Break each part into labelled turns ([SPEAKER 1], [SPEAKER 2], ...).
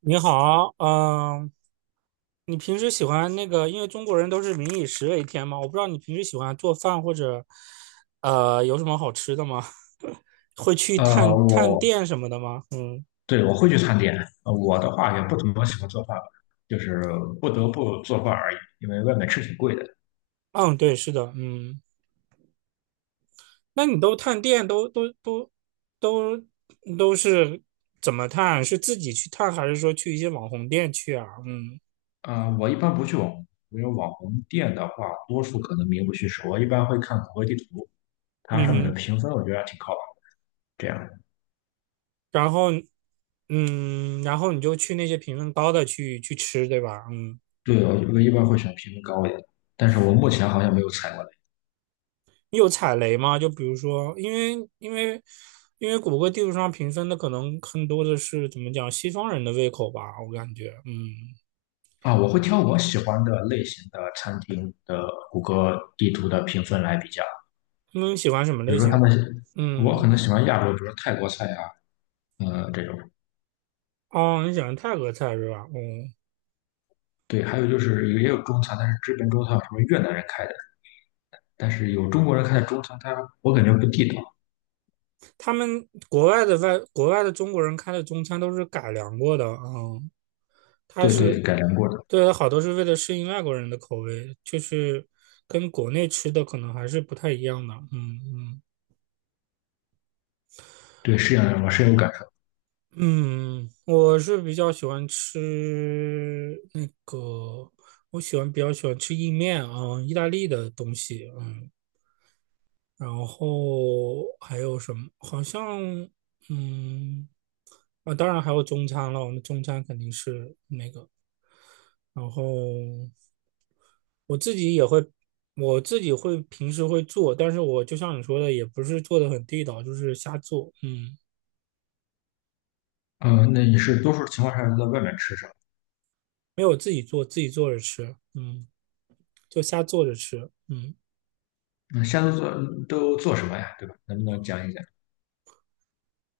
[SPEAKER 1] 你好，你平时喜欢因为中国人都是民以食为天嘛，我不知道你平时喜欢做饭或者，有什么好吃的吗？会去探探
[SPEAKER 2] 我
[SPEAKER 1] 店什么的吗？嗯
[SPEAKER 2] 对，我会去餐点。我的话也不怎么喜欢做饭吧，就是不得不做饭而已，因为外面吃挺贵的。
[SPEAKER 1] 嗯，对，是的，那你都探店都都是怎么探？是自己去探，还是说去一些网红店去啊？嗯
[SPEAKER 2] 我一般不去网红，因为网红店的话，多数可能名不虚实。我一般会看谷歌地图，它上面的
[SPEAKER 1] 嗯哼。
[SPEAKER 2] 评分我觉得还挺靠谱。这样，
[SPEAKER 1] 然后然后你就去那些评分高的去吃，对吧？嗯。
[SPEAKER 2] 对，我一般会选评分高一点的，但是我目前好像没有踩过雷。
[SPEAKER 1] 你有踩雷吗？就比如说，因为谷歌地图上评分的可能更多的是怎么讲西方人的胃口吧，我感觉，嗯。
[SPEAKER 2] 我会挑我喜欢的类型的餐厅的谷歌地图的评分来比较，
[SPEAKER 1] 他们喜欢什么
[SPEAKER 2] 比如
[SPEAKER 1] 类
[SPEAKER 2] 说他
[SPEAKER 1] 型？
[SPEAKER 2] 们，我
[SPEAKER 1] 嗯，
[SPEAKER 2] 可能喜欢亚洲，比如说泰国菜啊，这种。
[SPEAKER 1] 哦，你喜欢泰国菜是吧？嗯。
[SPEAKER 2] 对，还有就是也有中餐，但是这边中餐有什么越南人开的，但是有中国人开的中餐，它我感觉不地道。
[SPEAKER 1] 他们国外的中国人开的中餐都是改良过的，嗯。它
[SPEAKER 2] 对对，
[SPEAKER 1] 是
[SPEAKER 2] 改良过的，
[SPEAKER 1] 对，好多是为了适应外国人的口味，就是跟国内吃的可能还是不太一样的，嗯嗯。
[SPEAKER 2] 对，是这样的，我深有感受。
[SPEAKER 1] 嗯，我是比较喜欢吃我比较喜欢吃意面啊，意大利的东西，嗯，然后还有什么？好像，嗯，当然还有中餐了，我们中餐肯定是然后我自己也会，我自己会平时会做，但是我就像你说的，也不是做的很地道，就是瞎做，嗯。
[SPEAKER 2] 嗯，那你是多数情况下都在外面吃什么？
[SPEAKER 1] 没有自己做，自己做着吃，嗯。就瞎做着吃。嗯
[SPEAKER 2] 那现在都做，都做什么呀？对吧？能不能讲一讲？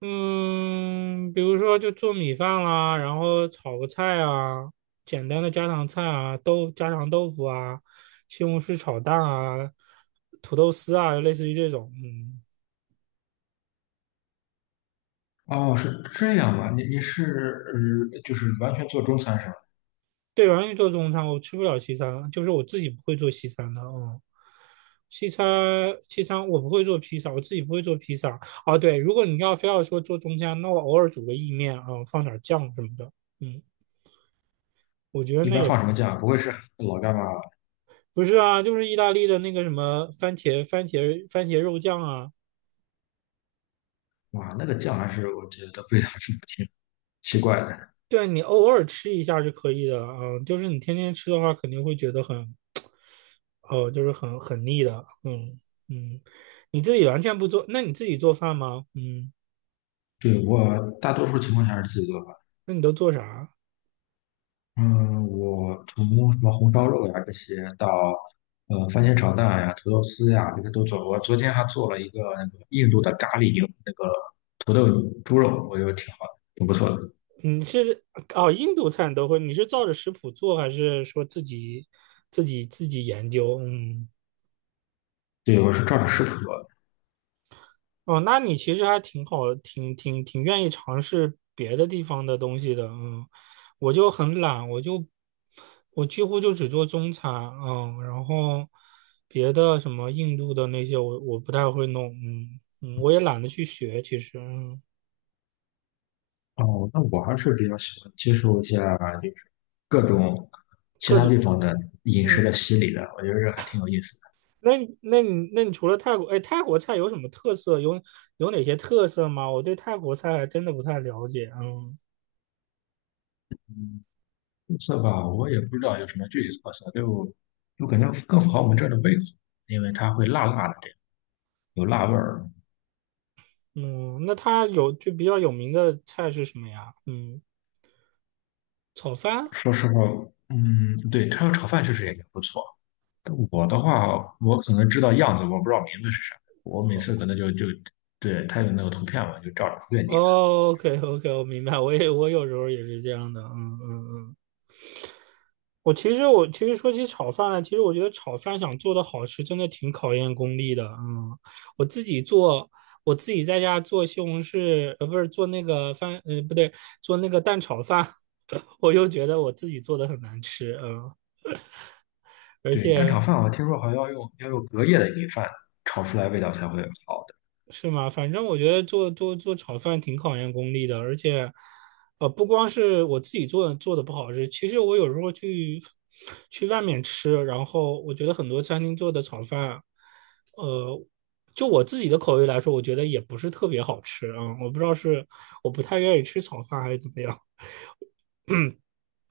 [SPEAKER 1] 嗯，比如说就做米饭啦，然后炒个菜啊，简单的家常菜啊，家常豆腐啊，西红柿炒蛋啊，土豆丝啊，类似于这种。嗯。
[SPEAKER 2] 哦，是这样吧？你是就是完全做中餐是吧？
[SPEAKER 1] 对，我完全做中餐，我吃不了西餐，就是我自己不会做西餐的。嗯。西餐，西餐我不会做披萨，我自己不会做披萨。哦，对，如果你要非要说做中餐，那我偶尔煮个意面啊、放点酱什么的，嗯，我觉得
[SPEAKER 2] 一
[SPEAKER 1] 那
[SPEAKER 2] 般
[SPEAKER 1] 也
[SPEAKER 2] 放
[SPEAKER 1] 不。
[SPEAKER 2] 什么酱？不会是老干妈吧？
[SPEAKER 1] 不是啊，就是意大利的那个什么番茄肉酱啊。
[SPEAKER 2] 哇，那个酱还是我觉得味道是挺奇怪的。
[SPEAKER 1] 对啊，你偶尔吃一下是可以的，嗯，就是你天天吃的话，肯定会觉得很，哦，就是很腻的，嗯。嗯，你自己完全不做，那你自己做饭吗？嗯，
[SPEAKER 2] 对，我大多数情况下是自己做，
[SPEAKER 1] 那你都做啥？
[SPEAKER 2] 嗯，我从什么红烧肉呀这些到番茄炒蛋呀、土豆丝呀，这些都做过。我昨天还做了一个那个印度的咖喱牛那个土豆猪肉，我觉得挺好的，挺不错的。
[SPEAKER 1] 你是哦，印度菜你都会，你是照着食谱做，还是说自己研究？嗯
[SPEAKER 2] 对，我是照着食谱做的。
[SPEAKER 1] 哦，那你其实还挺好，挺愿意尝试别的地方的东西的，嗯。我就很懒，我几乎就只做中餐，嗯，然后别的什么印度的那些我不太会弄，嗯嗯，我也懒得去学，其实，嗯。
[SPEAKER 2] 哦，那我还是比较喜欢接受一下，就是各种其
[SPEAKER 1] 各
[SPEAKER 2] 他
[SPEAKER 1] 种，
[SPEAKER 2] 地方的饮食
[SPEAKER 1] 嗯。
[SPEAKER 2] 的洗礼的，我觉得这还挺有意思的。
[SPEAKER 1] 那你除了泰国，哎，泰国菜有什么特色？有有哪些特色吗？我对泰国菜还真的不太了解，嗯
[SPEAKER 2] 特色吧，我也不知道有什么具体特色，就感觉更符合我们这儿的胃口，因为它会辣辣的，有辣味儿。
[SPEAKER 1] 嗯。那它有就比较有名的菜是什么呀？嗯。炒饭？
[SPEAKER 2] 说实话，嗯，对，他要炒饭确实也不错。我的话，我可能知道样子，我不知道名字是啥。我每
[SPEAKER 1] 哦
[SPEAKER 2] 次可能就对他有那个图片嘛，就照着图片点。
[SPEAKER 1] o k OK,我明白，我也我有时候也是这样的，嗯嗯嗯。我其实说起炒饭来，其实我觉得炒饭想做的好吃，真的挺考验功力的，嗯。我自己做，我自己在家做西红柿，呃，不是做那个饭，呃，不对，做那个蛋炒饭，我就觉得我自己做的很难吃，嗯。而
[SPEAKER 2] 对，蛋炒
[SPEAKER 1] 且
[SPEAKER 2] 饭我听说好像要用隔夜的米饭炒出来味道才会好的。
[SPEAKER 1] 是吗？反正我觉得做炒饭挺考验功力的，而且，呃，不光是我自己做的不好吃，其实我有时候去外面吃，然后我觉得很多餐厅做的炒饭，呃，就我自己的口味来说，我觉得也不是特别好吃啊。我不知道是我不太愿意吃炒饭还是怎么样。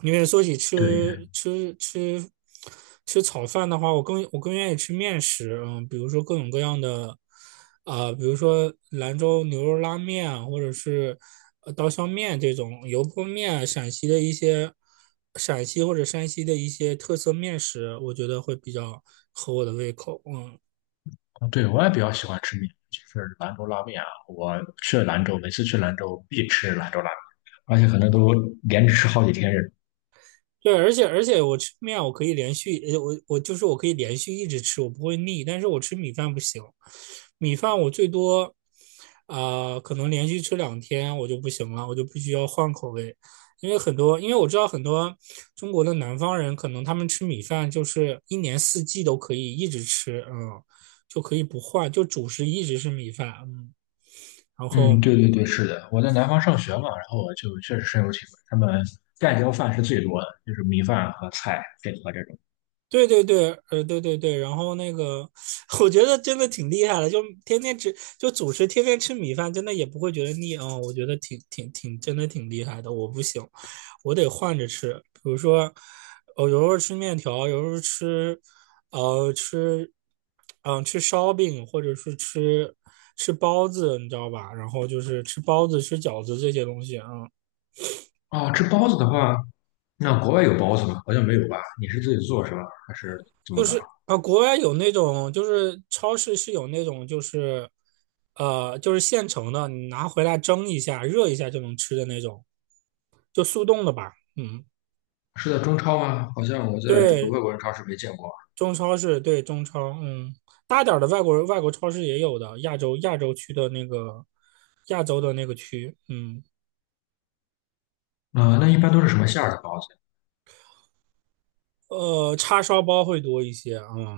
[SPEAKER 1] 因为说起
[SPEAKER 2] 对，
[SPEAKER 1] 吃炒饭的话，我更愿意吃面食，嗯，比如说各种各样的，啊、比如说兰州牛肉拉面啊，或者是呃刀削面、这种油泼面，陕西或者山西的一些特色面食，我觉得会比较合我的胃口，嗯。
[SPEAKER 2] 对，我也比较喜欢吃面，就是兰州拉面啊。我去兰州，每次去兰州必吃兰州拉面，而且可能都连着吃好几天。
[SPEAKER 1] 对，而且我吃面我可以连续，呃我我就是我可以连续一直吃，我不会腻。但是我吃米饭不行，米饭我最多，呃，可能连续吃两天我就不行了，我就必须要换口味。因为我知道很多中国的南方人，可能他们吃米饭就是一年四季都可以一直吃，嗯，就可以不换，就主食一直是米饭，嗯。然后
[SPEAKER 2] 嗯，对对对，是的，我在南方上学嘛，然后我就确实深有体会，他们盖浇饭是最多的，就是米饭和菜配合这种。
[SPEAKER 1] 对对对，呃，对对对，然后那个，我觉得真的挺厉害的，就天天吃，就主食天天吃米饭，真的也不会觉得腻啊、我觉得挺，真的挺厉害的。我不行，我得换着吃，比如说，我有时候吃面条，有时候吃，呃，吃，吃烧饼，或者是吃包子，你知道吧？然后就是吃包子、吃饺子这些东西啊、嗯。
[SPEAKER 2] 哦，吃包子的话，那国外有包子吗？好像没有吧？你是自己做是吧？还是怎么
[SPEAKER 1] 就
[SPEAKER 2] 搞？
[SPEAKER 1] 是啊，国外有那种，就是超市是有那种，就是现成的，你拿回来蒸一下、热一下就能吃的那种，就速冻的吧。嗯，
[SPEAKER 2] 是在中超吗？好像我在这个
[SPEAKER 1] 对，
[SPEAKER 2] 外国人超市没见过。
[SPEAKER 1] 中超市，对中超，嗯，大点儿的外国超市也有的，亚洲区的那个亚洲的那个区，嗯。
[SPEAKER 2] 那一般都是什么馅儿的包子？
[SPEAKER 1] 呃，叉烧包会多一些，嗯。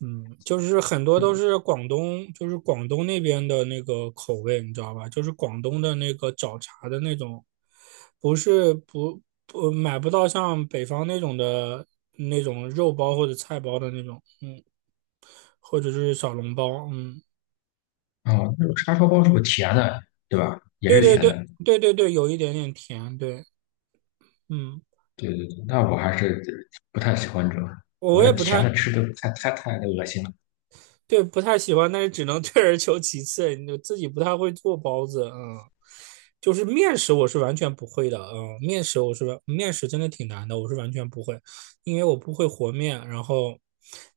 [SPEAKER 1] 嗯，就是很多都是广东，就是广东那边的那个口味，你知道吧？就是广东的那个找茬的那种，不是不不买不到像北方那种的那种肉包或者菜包的那种，嗯，或者是小笼包，嗯。
[SPEAKER 2] 哦，那种叉烧包是不是甜的，对吧？也
[SPEAKER 1] 对
[SPEAKER 2] 是
[SPEAKER 1] 对
[SPEAKER 2] 甜
[SPEAKER 1] 对
[SPEAKER 2] 的。
[SPEAKER 1] 对对对，有一点点甜，对，嗯。
[SPEAKER 2] 对对对，那我还是不太喜欢这种，
[SPEAKER 1] 我
[SPEAKER 2] 我
[SPEAKER 1] 也不
[SPEAKER 2] 甜
[SPEAKER 1] 太。
[SPEAKER 2] 的吃的太恶心了。
[SPEAKER 1] 对，不太喜欢，但是只能 退而求其次。你自己不太会做包子，嗯，就是面食我是完全不会的，嗯，面食我是完面食真的挺难的，我是完全不会，因为我不会和面。然后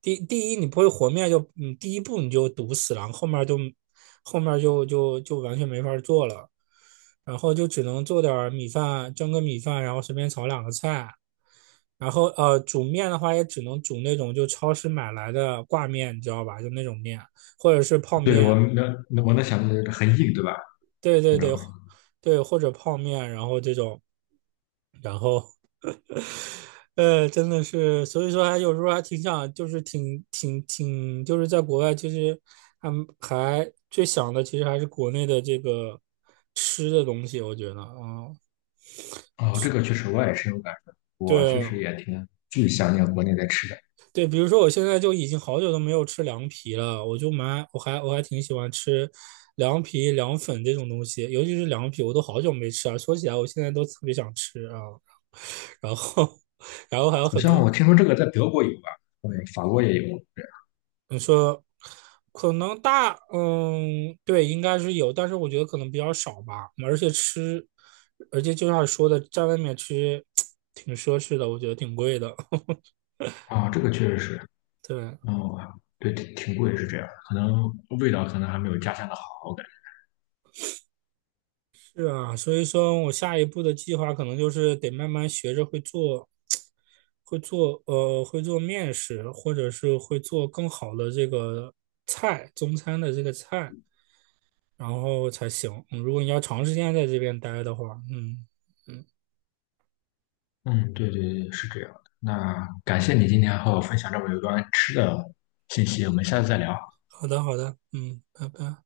[SPEAKER 1] 第一你不会和面就，嗯，第一步你就堵死了，后面就完全没法做了，然后就只能做点儿米饭，蒸个米饭，然后随便炒两个菜。然后呃，煮面的话也只能煮那种就超市买来的挂面，你知道吧？就那种面，或者是泡
[SPEAKER 2] 对，
[SPEAKER 1] 面，
[SPEAKER 2] 我能，我能想到就是很硬，对吧？
[SPEAKER 1] 对
[SPEAKER 2] 那
[SPEAKER 1] 对
[SPEAKER 2] 种，
[SPEAKER 1] 对，对，或者泡面，然后这种，然后呃，真的是，所以说还有时候还挺想，就是挺挺挺，就是在国外，其实还还最想的，其实还是国内的这个吃的东西，我觉得啊。
[SPEAKER 2] 哦，这个确实我也深有感受，我确
[SPEAKER 1] 对
[SPEAKER 2] 实
[SPEAKER 1] 啊。
[SPEAKER 2] 也挺巨想念国内的吃的。
[SPEAKER 1] 对，比如说我现在就已经好久都没有吃凉皮了，我就蛮我还我还挺喜欢吃凉皮、凉粉这种东西，尤其是凉皮，我都好久没吃啊。说起来，我现在都特别想吃啊。然后，然后还
[SPEAKER 2] 好
[SPEAKER 1] 有很
[SPEAKER 2] 像
[SPEAKER 1] 多。
[SPEAKER 2] 我听说这个在德国有吧，嗯，法国也有。对，
[SPEAKER 1] 你说可能大，嗯，对，应该是有，但是我觉得可能比较少吧。而且吃，而且就像说的，在外面吃 挺奢侈的，我觉得挺贵的。
[SPEAKER 2] 这个确实是，
[SPEAKER 1] 对，
[SPEAKER 2] 哦，对，挺贵是这样，可能味道可能还没有家乡的好，我感觉。
[SPEAKER 1] 是啊，所以说我下一步的计划可能就是得慢慢学着会做，会做面食，或者是会做更好的这个菜，中餐的这个菜，然后才行。嗯如果你要长时间在这边待的话，嗯。嗯，
[SPEAKER 2] 嗯，对对对，是这样的。那感谢你今天和我分享这么有关吃的信息，我们下次再聊。
[SPEAKER 1] 好的好的，嗯，拜拜。